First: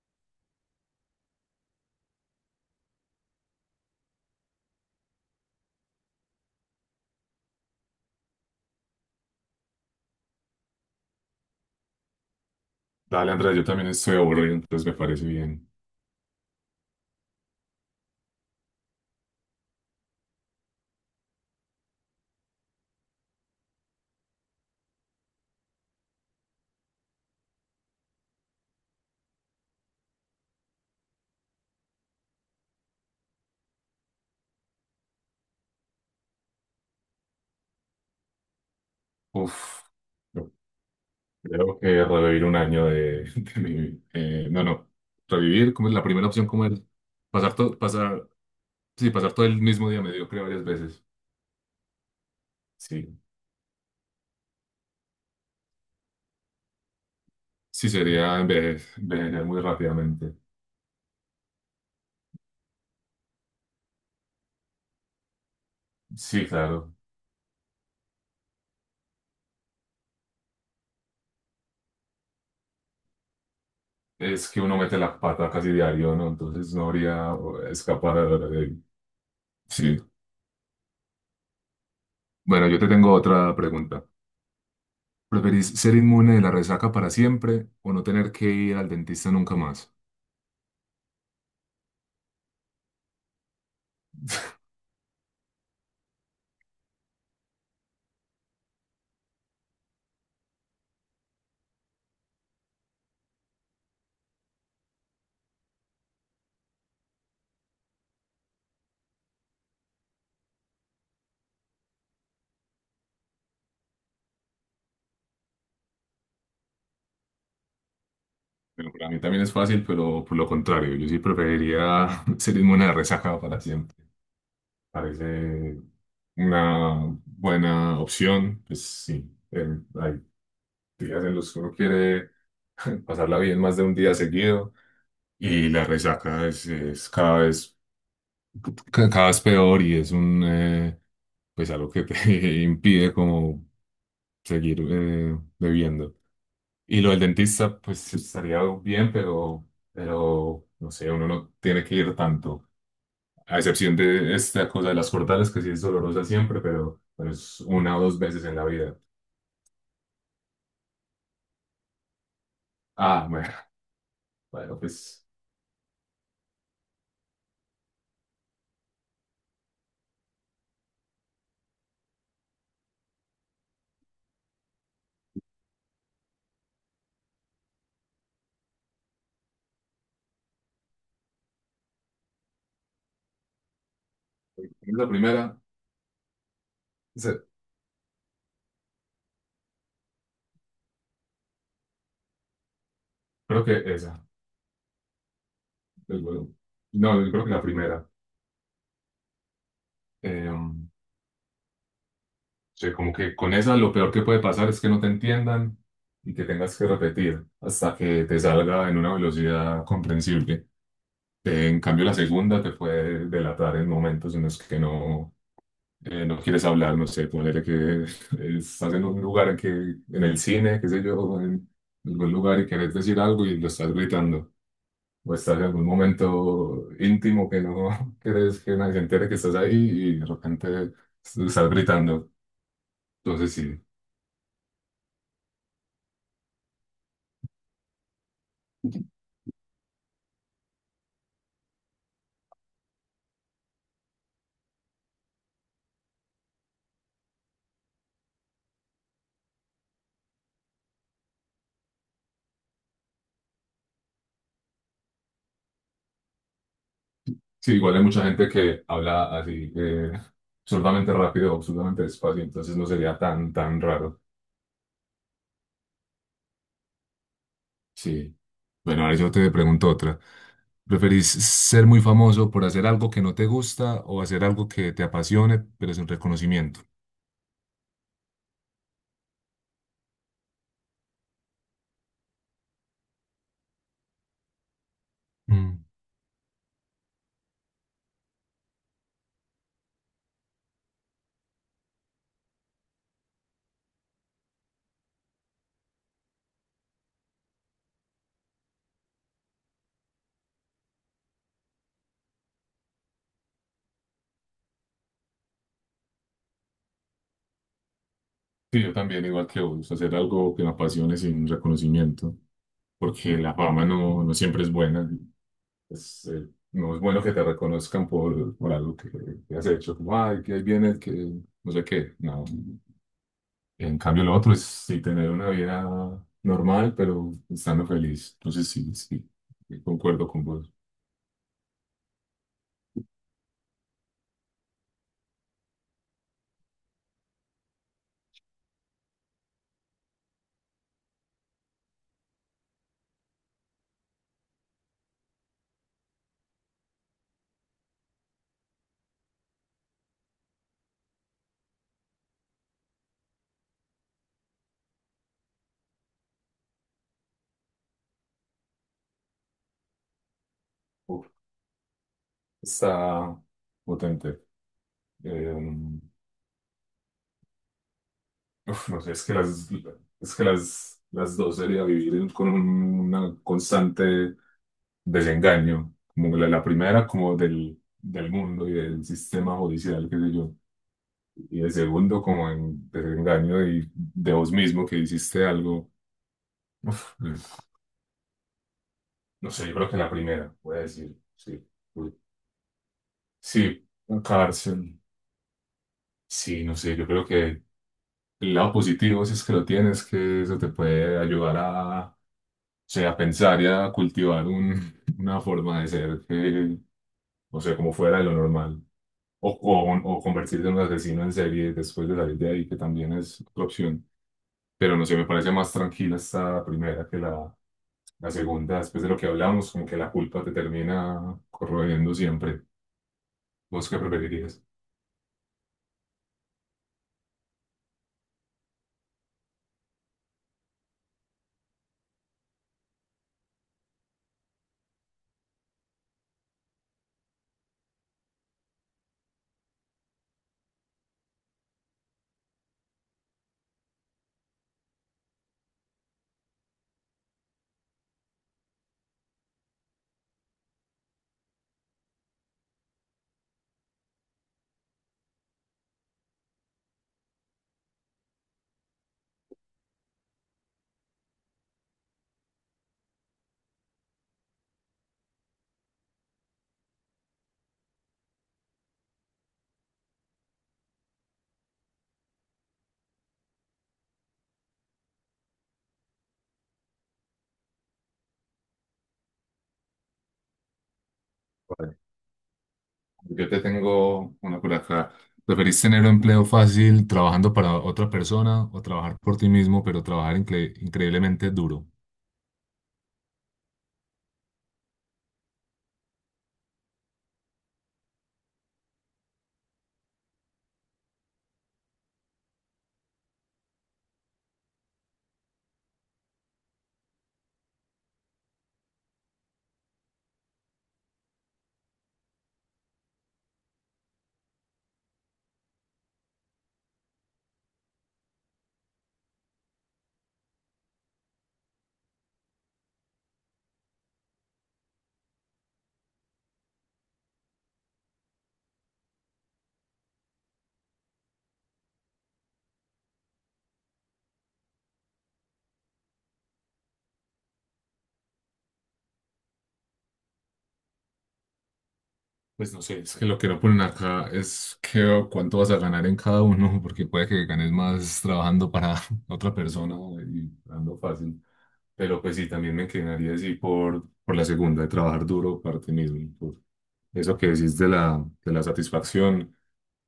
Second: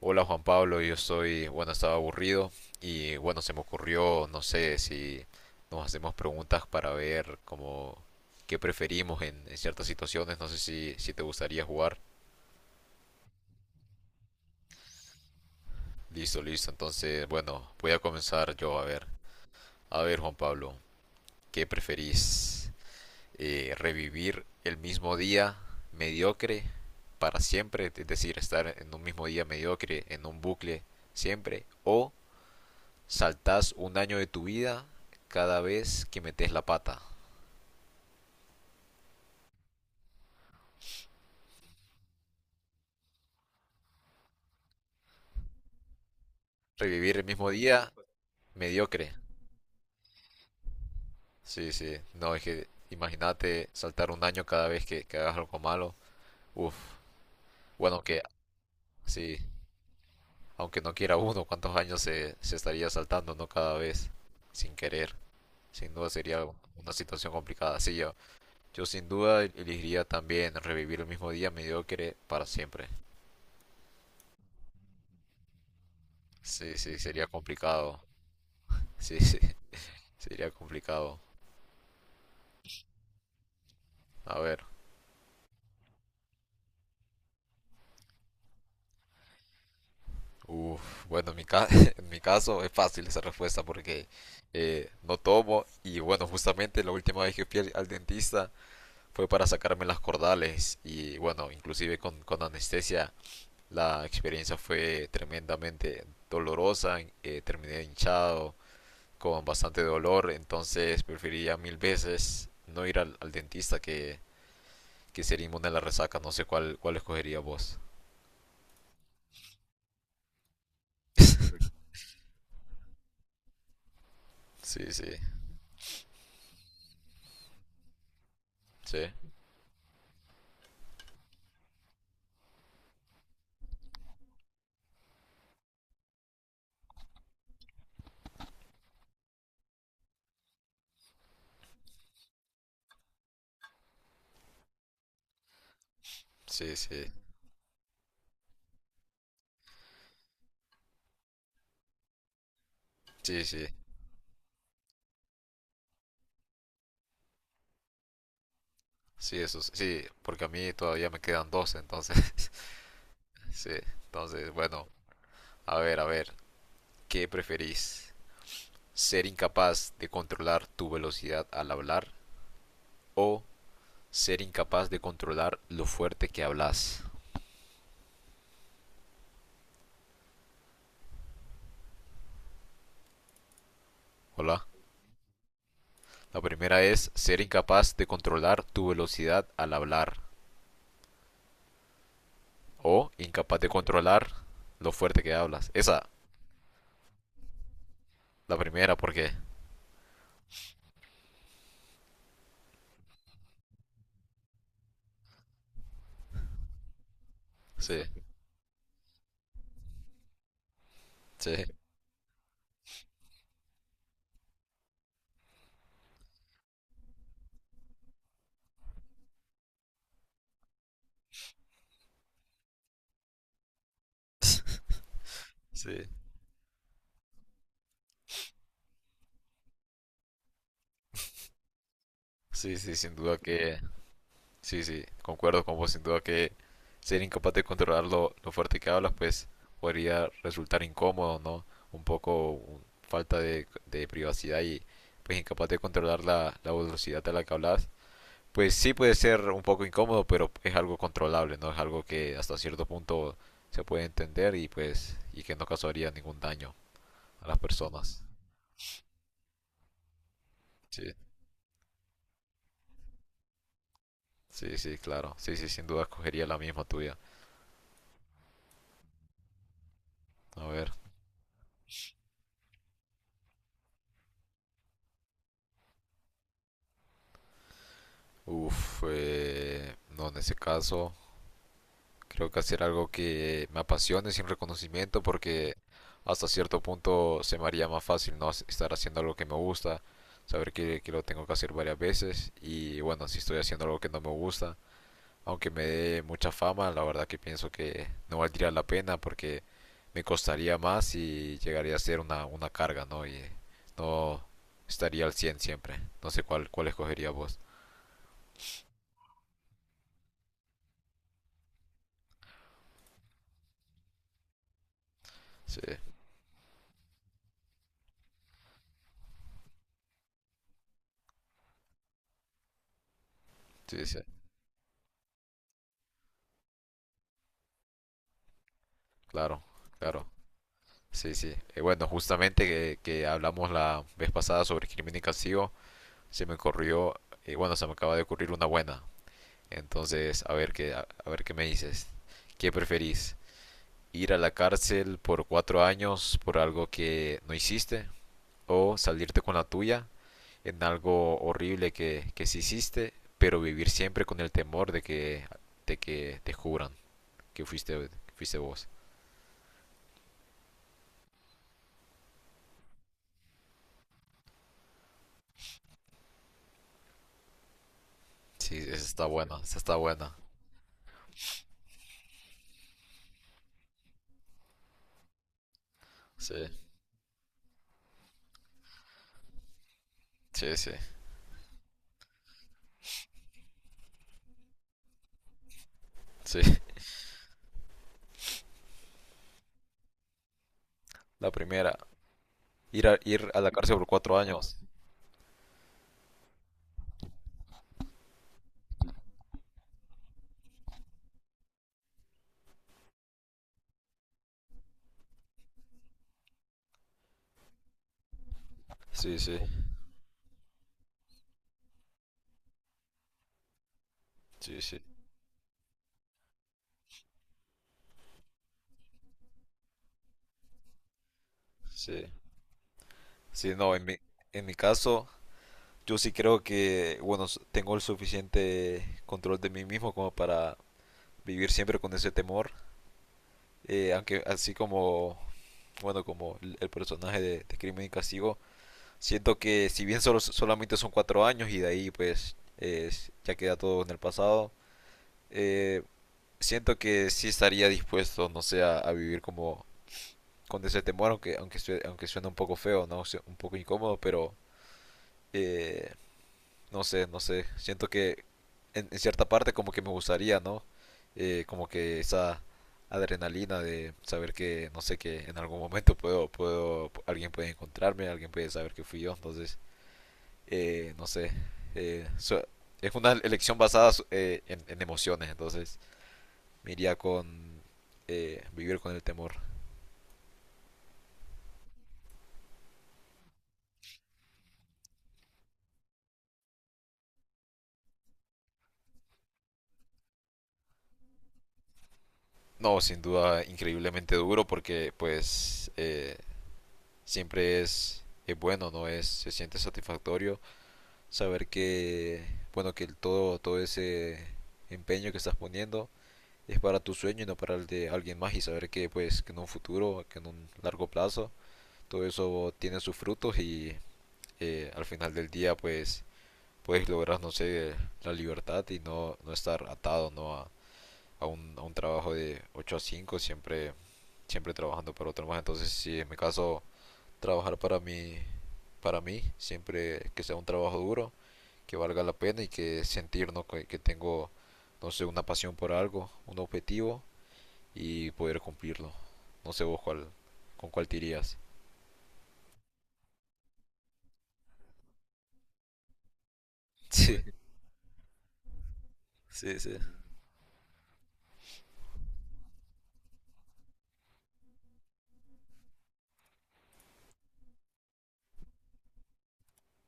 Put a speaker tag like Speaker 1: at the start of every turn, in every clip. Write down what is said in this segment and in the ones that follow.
Speaker 1: Hola Juan Pablo, yo estoy, bueno, estaba aburrido y bueno, se me ocurrió, no sé si nos hacemos preguntas para ver como qué preferimos en ciertas situaciones, no sé si te gustaría jugar.
Speaker 2: Dale, Andrés, yo también estoy aburrido, entonces me parece bien.
Speaker 1: Listo, listo, entonces bueno, voy a comenzar yo a ver. A ver Juan Pablo, ¿qué preferís? ¿Revivir el mismo día mediocre para siempre? Es decir, estar en un mismo día mediocre, en un bucle siempre, o saltás un año de tu vida cada vez que metes la pata.
Speaker 2: Uf, yo creo que revivir un año de mi... no, no, revivir, como es la primera opción, como el
Speaker 1: Revivir el mismo
Speaker 2: pasar todo,
Speaker 1: día,
Speaker 2: pasar, sí,
Speaker 1: mediocre.
Speaker 2: pasar todo el mismo día mediocre varias veces.
Speaker 1: Sí, sí. No, es que
Speaker 2: Sí,
Speaker 1: imagínate saltar un año cada vez que hagas algo malo. Uf.
Speaker 2: sí,
Speaker 1: Bueno, que
Speaker 2: sería
Speaker 1: sí.
Speaker 2: envejecer muy rápidamente.
Speaker 1: Aunque no quiera uno, ¿cuántos años se estaría saltando, no? Cada vez. Sin querer. Sin duda sería
Speaker 2: Sí,
Speaker 1: una
Speaker 2: claro,
Speaker 1: situación complicada. Sí, yo sin duda elegiría también revivir el mismo día mediocre para siempre.
Speaker 2: es que uno mete la pata casi diario, ¿no? Entonces
Speaker 1: Sí,
Speaker 2: no
Speaker 1: sí, sería
Speaker 2: habría
Speaker 1: complicado.
Speaker 2: escapar. De
Speaker 1: Sí, sí,
Speaker 2: sí.
Speaker 1: sería complicado.
Speaker 2: Bueno, yo te tengo otra pregunta.
Speaker 1: A ver,
Speaker 2: ¿Preferís ser inmune de la resaca para siempre o no tener que ir al dentista nunca más?
Speaker 1: uf, bueno, en mi caso es fácil esa respuesta porque no tomo y bueno, justamente la última vez que fui al dentista fue para sacarme las cordales y bueno, inclusive con anestesia la experiencia fue tremendamente dolorosa, terminé hinchado con bastante dolor, entonces preferiría mil veces no ir al dentista que ser inmune a la resaca, no sé cuál escogería vos.
Speaker 2: Bueno, para mí también es fácil, pero por lo contrario, yo sí preferiría ser inmune a la resaca para siempre.
Speaker 1: Sí, sí,
Speaker 2: Parece una buena opción. Pues
Speaker 1: sí,
Speaker 2: sí, hay días en los que uno quiere pasarla bien más de un día seguido y la resaca es cada vez, cada vez peor y es un, pues algo que te impide como seguir bebiendo.
Speaker 1: sí,
Speaker 2: Y lo
Speaker 1: sí,
Speaker 2: del dentista, pues estaría bien, pero no sé, uno no tiene que ir tanto,
Speaker 1: sí,
Speaker 2: a
Speaker 1: sí.
Speaker 2: excepción de esta cosa de las cortadas, que sí es dolorosa siempre, pero es una o dos veces en la vida.
Speaker 1: Sí, eso sí, porque a mí todavía me quedan dos, entonces,
Speaker 2: Ah, bueno,
Speaker 1: sí, entonces,
Speaker 2: bueno,
Speaker 1: bueno,
Speaker 2: pues
Speaker 1: a ver, ¿qué preferís? ¿Ser incapaz de controlar tu velocidad al hablar o ser incapaz de controlar lo fuerte que hablas? Hola.
Speaker 2: la primera,
Speaker 1: La primera es ser
Speaker 2: se-
Speaker 1: incapaz de controlar tu velocidad al hablar o incapaz
Speaker 2: creo
Speaker 1: de
Speaker 2: que esa,
Speaker 1: controlar lo fuerte que hablas. Esa,
Speaker 2: el no, yo creo que la primera.
Speaker 1: la primera, porque
Speaker 2: O como que con esa lo peor que puede pasar es que no te entiendan y que tengas que repetir hasta
Speaker 1: sí,
Speaker 2: que te salga en una velocidad comprensible.
Speaker 1: sí,
Speaker 2: En cambio, la segunda te puede delatar en momentos en los que no, no quieres hablar, no sé, ponele que estás en un lugar que, en el cine, qué sé yo, en algún lugar y querés decir algo y lo estás gritando, o estás en algún
Speaker 1: sí,
Speaker 2: momento íntimo que no quieres que nadie se entere que estás ahí y de repente estás gritando.
Speaker 1: sí, sí, sin duda
Speaker 2: Entonces,
Speaker 1: que.
Speaker 2: sí,
Speaker 1: Sí, sí, concuerdo con vos, sin duda que ser incapaz de controlar lo fuerte que hablas, pues podría resultar incómodo, ¿no? Un poco falta de privacidad y pues incapaz de controlar la velocidad a la que hablas, pues sí puede ser un poco incómodo, pero es algo controlable, ¿no? Es algo que hasta cierto punto se puede entender y pues y que no causaría ningún daño a las
Speaker 2: sí, igual hay mucha
Speaker 1: personas.
Speaker 2: gente que habla así, absurdamente
Speaker 1: Sí,
Speaker 2: rápido, absurdamente despacio, entonces no sería tan, tan raro.
Speaker 1: sí, sí, claro. Sí, sí, sin duda escogería la misma tuya.
Speaker 2: Sí. Bueno, ahora yo te pregunto otra.
Speaker 1: A ver.
Speaker 2: ¿Preferís ser muy famoso por hacer algo que no te gusta o hacer algo que te apasione pero sin reconocimiento?
Speaker 1: Uf, no, en ese caso. Creo que hacer algo que me apasione sin reconocimiento porque
Speaker 2: Mm.
Speaker 1: hasta cierto punto se me haría más fácil no estar haciendo algo que me gusta, saber que lo tengo que hacer varias veces y bueno, si estoy haciendo algo que no me gusta, aunque me dé mucha fama, la verdad que pienso que no valdría la pena porque me costaría más y llegaría a ser una carga, ¿no? Y no estaría al 100 siempre. No sé cuál escogería vos.
Speaker 2: Sí, yo también, igual que vos, hacer algo que me apasione sin reconocimiento, porque la fama no, no siempre es buena.
Speaker 1: Sí,
Speaker 2: Es, no es bueno que te reconozcan por algo que has hecho, como, ay, que ahí viene el que no sé qué. No. En
Speaker 1: sí, sí,
Speaker 2: cambio, lo otro es sí tener una vida normal, pero estando feliz. Entonces, sí, sí,
Speaker 1: claro, claro.
Speaker 2: concuerdo con vos.
Speaker 1: Sí, sí. Bueno, justamente que hablamos la vez pasada sobre Crimen y Castigo, se me ocurrió, bueno, se me acaba de ocurrir una buena. Entonces, a ver qué, a ver qué me dices. ¿Qué preferís? ¿Ir a la cárcel por 4 años por algo que no hiciste? ¿O salirte con la tuya en algo horrible que sí hiciste, pero vivir siempre con el temor de que te juzgan que fuiste vos?
Speaker 2: Uf, está potente. Eh,
Speaker 1: Sí,
Speaker 2: uf,
Speaker 1: esa
Speaker 2: no sé,
Speaker 1: está buena, esa está buena.
Speaker 2: es que las dos sería vivir con una constante desengaño. Como la,
Speaker 1: Sí,
Speaker 2: la primera, como del, del mundo y del sistema judicial, qué sé yo.
Speaker 1: sí, sí,
Speaker 2: Y el segundo, como en desengaño y de vos mismo que hiciste algo.
Speaker 1: sí.
Speaker 2: Uf, no sé, yo creo que la primera, voy a decir.
Speaker 1: La
Speaker 2: Sí,
Speaker 1: primera.
Speaker 2: uy,
Speaker 1: Ir a la
Speaker 2: sí,
Speaker 1: cárcel por cuatro años.
Speaker 2: cárcel. Sí, no sé, yo creo que el lado positivo, si es que lo tienes, que eso te puede ayudar a, o sea, a pensar y a cultivar una forma de ser que, o sea, como fuera de lo normal.
Speaker 1: Sí, sí,
Speaker 2: O convertirte en un asesino en serie después de salir de ahí, que también es otra opción.
Speaker 1: sí,
Speaker 2: Pero
Speaker 1: sí,
Speaker 2: no sé, me parece más tranquila esta primera que la segunda. Después de lo que hablamos, como que la culpa te termina corroyendo
Speaker 1: sí.
Speaker 2: siempre.
Speaker 1: Sí,
Speaker 2: ¿Vos
Speaker 1: no,
Speaker 2: qué
Speaker 1: en mi,
Speaker 2: preferirías?
Speaker 1: en mi caso, yo sí creo que, bueno, tengo el suficiente control de mí mismo como para vivir siempre con ese temor. Aunque así como, bueno, como el personaje de Crimen y Castigo, siento que si bien solamente son 4 años y de ahí pues ya queda todo en el pasado, eh, siento que sí estaría dispuesto, no sé, a vivir como con ese temor, aunque suena un poco feo, ¿no? Un poco incómodo, pero eh, no sé, no sé. Siento que en cierta parte como que me gustaría, ¿no? Como que esa adrenalina de saber que, no sé, que en algún momento puedo, alguien puede encontrarme, alguien puede saber que fui yo, entonces, no sé. eh, su- es una elección basada en emociones, entonces me iría con vivir con el temor.
Speaker 2: Vale. Yo te tengo una por acá. ¿Preferís tener un empleo fácil trabajando para otra persona o trabajar por ti mismo, pero trabajar increíblemente duro?
Speaker 1: No, sin duda, increíblemente duro porque pues siempre es bueno, ¿no? Es, se siente satisfactorio saber que, bueno, que el todo, todo ese empeño que estás poniendo es para tu sueño y no para el de alguien más y saber que pues que en un futuro, que en un largo plazo, todo eso tiene sus frutos y al final del día pues puedes lograr, no sé, la libertad y no estar atado, ¿no? A un trabajo de 8 a 5 siempre siempre trabajando para otro más. Entonces, si en mi caso trabajar para mí, siempre que sea un trabajo duro, que valga la pena y que sentir ¿no? que tengo, no sé, una pasión por algo, un objetivo y poder cumplirlo. No sé vos cuál, con cuál te irías.
Speaker 2: Pues no sé, es que lo que no ponen acá es que cuánto vas a ganar en cada uno, porque puede que ganes más trabajando para otra
Speaker 1: Sí, sí,
Speaker 2: persona
Speaker 1: sí.
Speaker 2: y dando fácil. Pero pues sí, también me inclinaría así por la segunda, de trabajar duro para ti mismo. Por eso que decís de la satisfacción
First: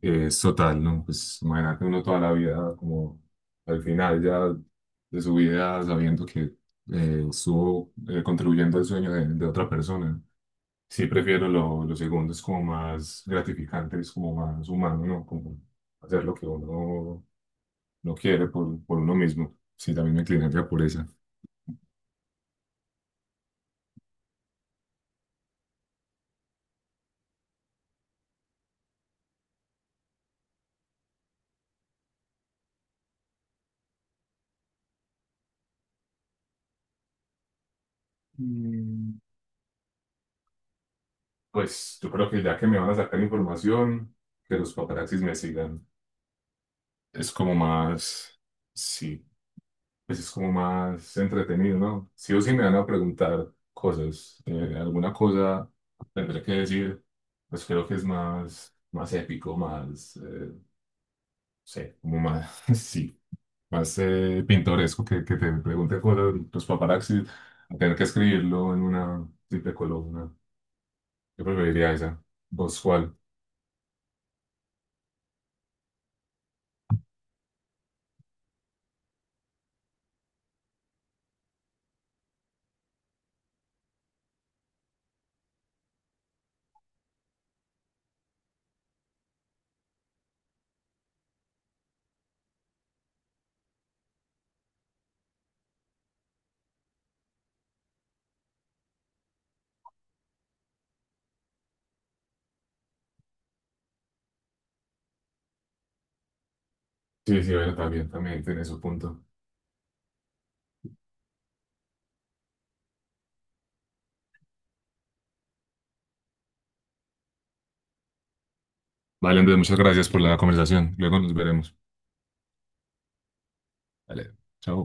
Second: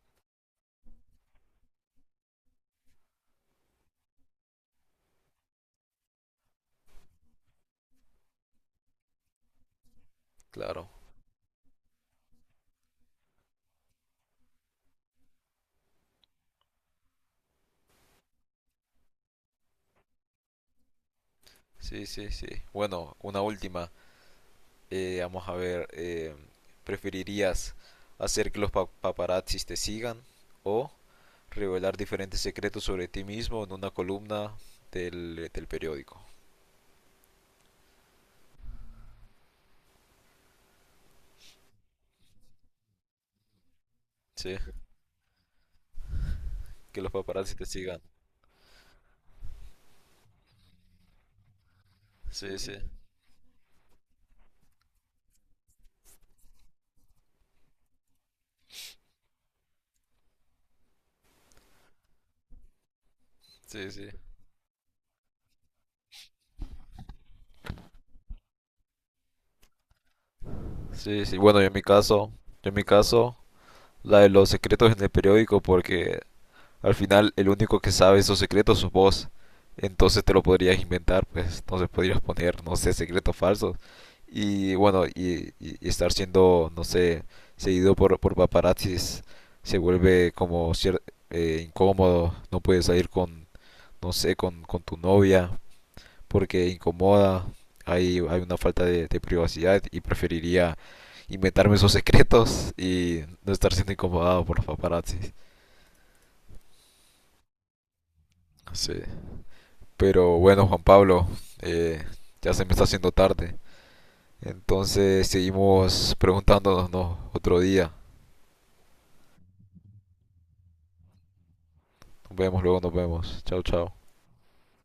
Speaker 2: es total, ¿no? Pues imagínate uno toda la vida, como al final ya de su vida, sabiendo que estuvo contribuyendo al sueño de otra persona.
Speaker 1: Claro,
Speaker 2: Sí, prefiero lo segundo, es como más gratificante, es como más humano, ¿no? Como hacer lo que uno no quiere por uno mismo. Sí, también me inclinaría por esa.
Speaker 1: sí, sí, sí. Bueno, una última. Vamos a ver, ¿preferirías hacer que los paparazzis te sigan o revelar diferentes secretos sobre ti mismo en una columna del periódico?
Speaker 2: Mm. Pues yo creo que ya que me van a sacar información, que
Speaker 1: Sí,
Speaker 2: los paparazzis me sigan.
Speaker 1: que los
Speaker 2: Es
Speaker 1: paparazzi
Speaker 2: como
Speaker 1: te sigan.
Speaker 2: más, sí, pues es como más entretenido, ¿no? Sí o sí
Speaker 1: Sí,
Speaker 2: me
Speaker 1: sí,
Speaker 2: van a preguntar cosas, alguna cosa tendré que decir, pues creo que es más, más épico, más, no sé, como más, sí,
Speaker 1: sí,
Speaker 2: más
Speaker 1: sí.
Speaker 2: pintoresco que te pregunte cosas los paparazzis, a tener que escribirlo en una simple columna.
Speaker 1: Sí, sí,
Speaker 2: Yo
Speaker 1: bueno, yo en mi
Speaker 2: preferiría esa.
Speaker 1: caso, yo en
Speaker 2: ¿Vos
Speaker 1: mi
Speaker 2: cuál?
Speaker 1: caso, la de los secretos en el periódico, porque al final, el único que sabe esos secretos sos vos. Entonces te lo podrías inventar, pues. Entonces podrías poner, no sé, secretos falsos. Y bueno, y estar siendo, no sé, seguido por paparazzis se vuelve como incómodo. No puedes salir con, no sé, con tu novia porque incomoda. Hay una falta de privacidad y preferiría inventarme esos secretos y no estar siendo incomodado por los paparazzis.
Speaker 2: Sí, sí, bueno, también, también tiene su
Speaker 1: Sí.
Speaker 2: punto.
Speaker 1: Pero bueno, Juan Pablo, eh, ya se me está haciendo tarde. Entonces seguimos preguntándonos ¿no? otro día.
Speaker 2: Vale, Andrés, muchas gracias por la conversación. Luego nos veremos.
Speaker 1: Nos vemos, luego nos vemos. Chao, chao.
Speaker 2: Vale, chao.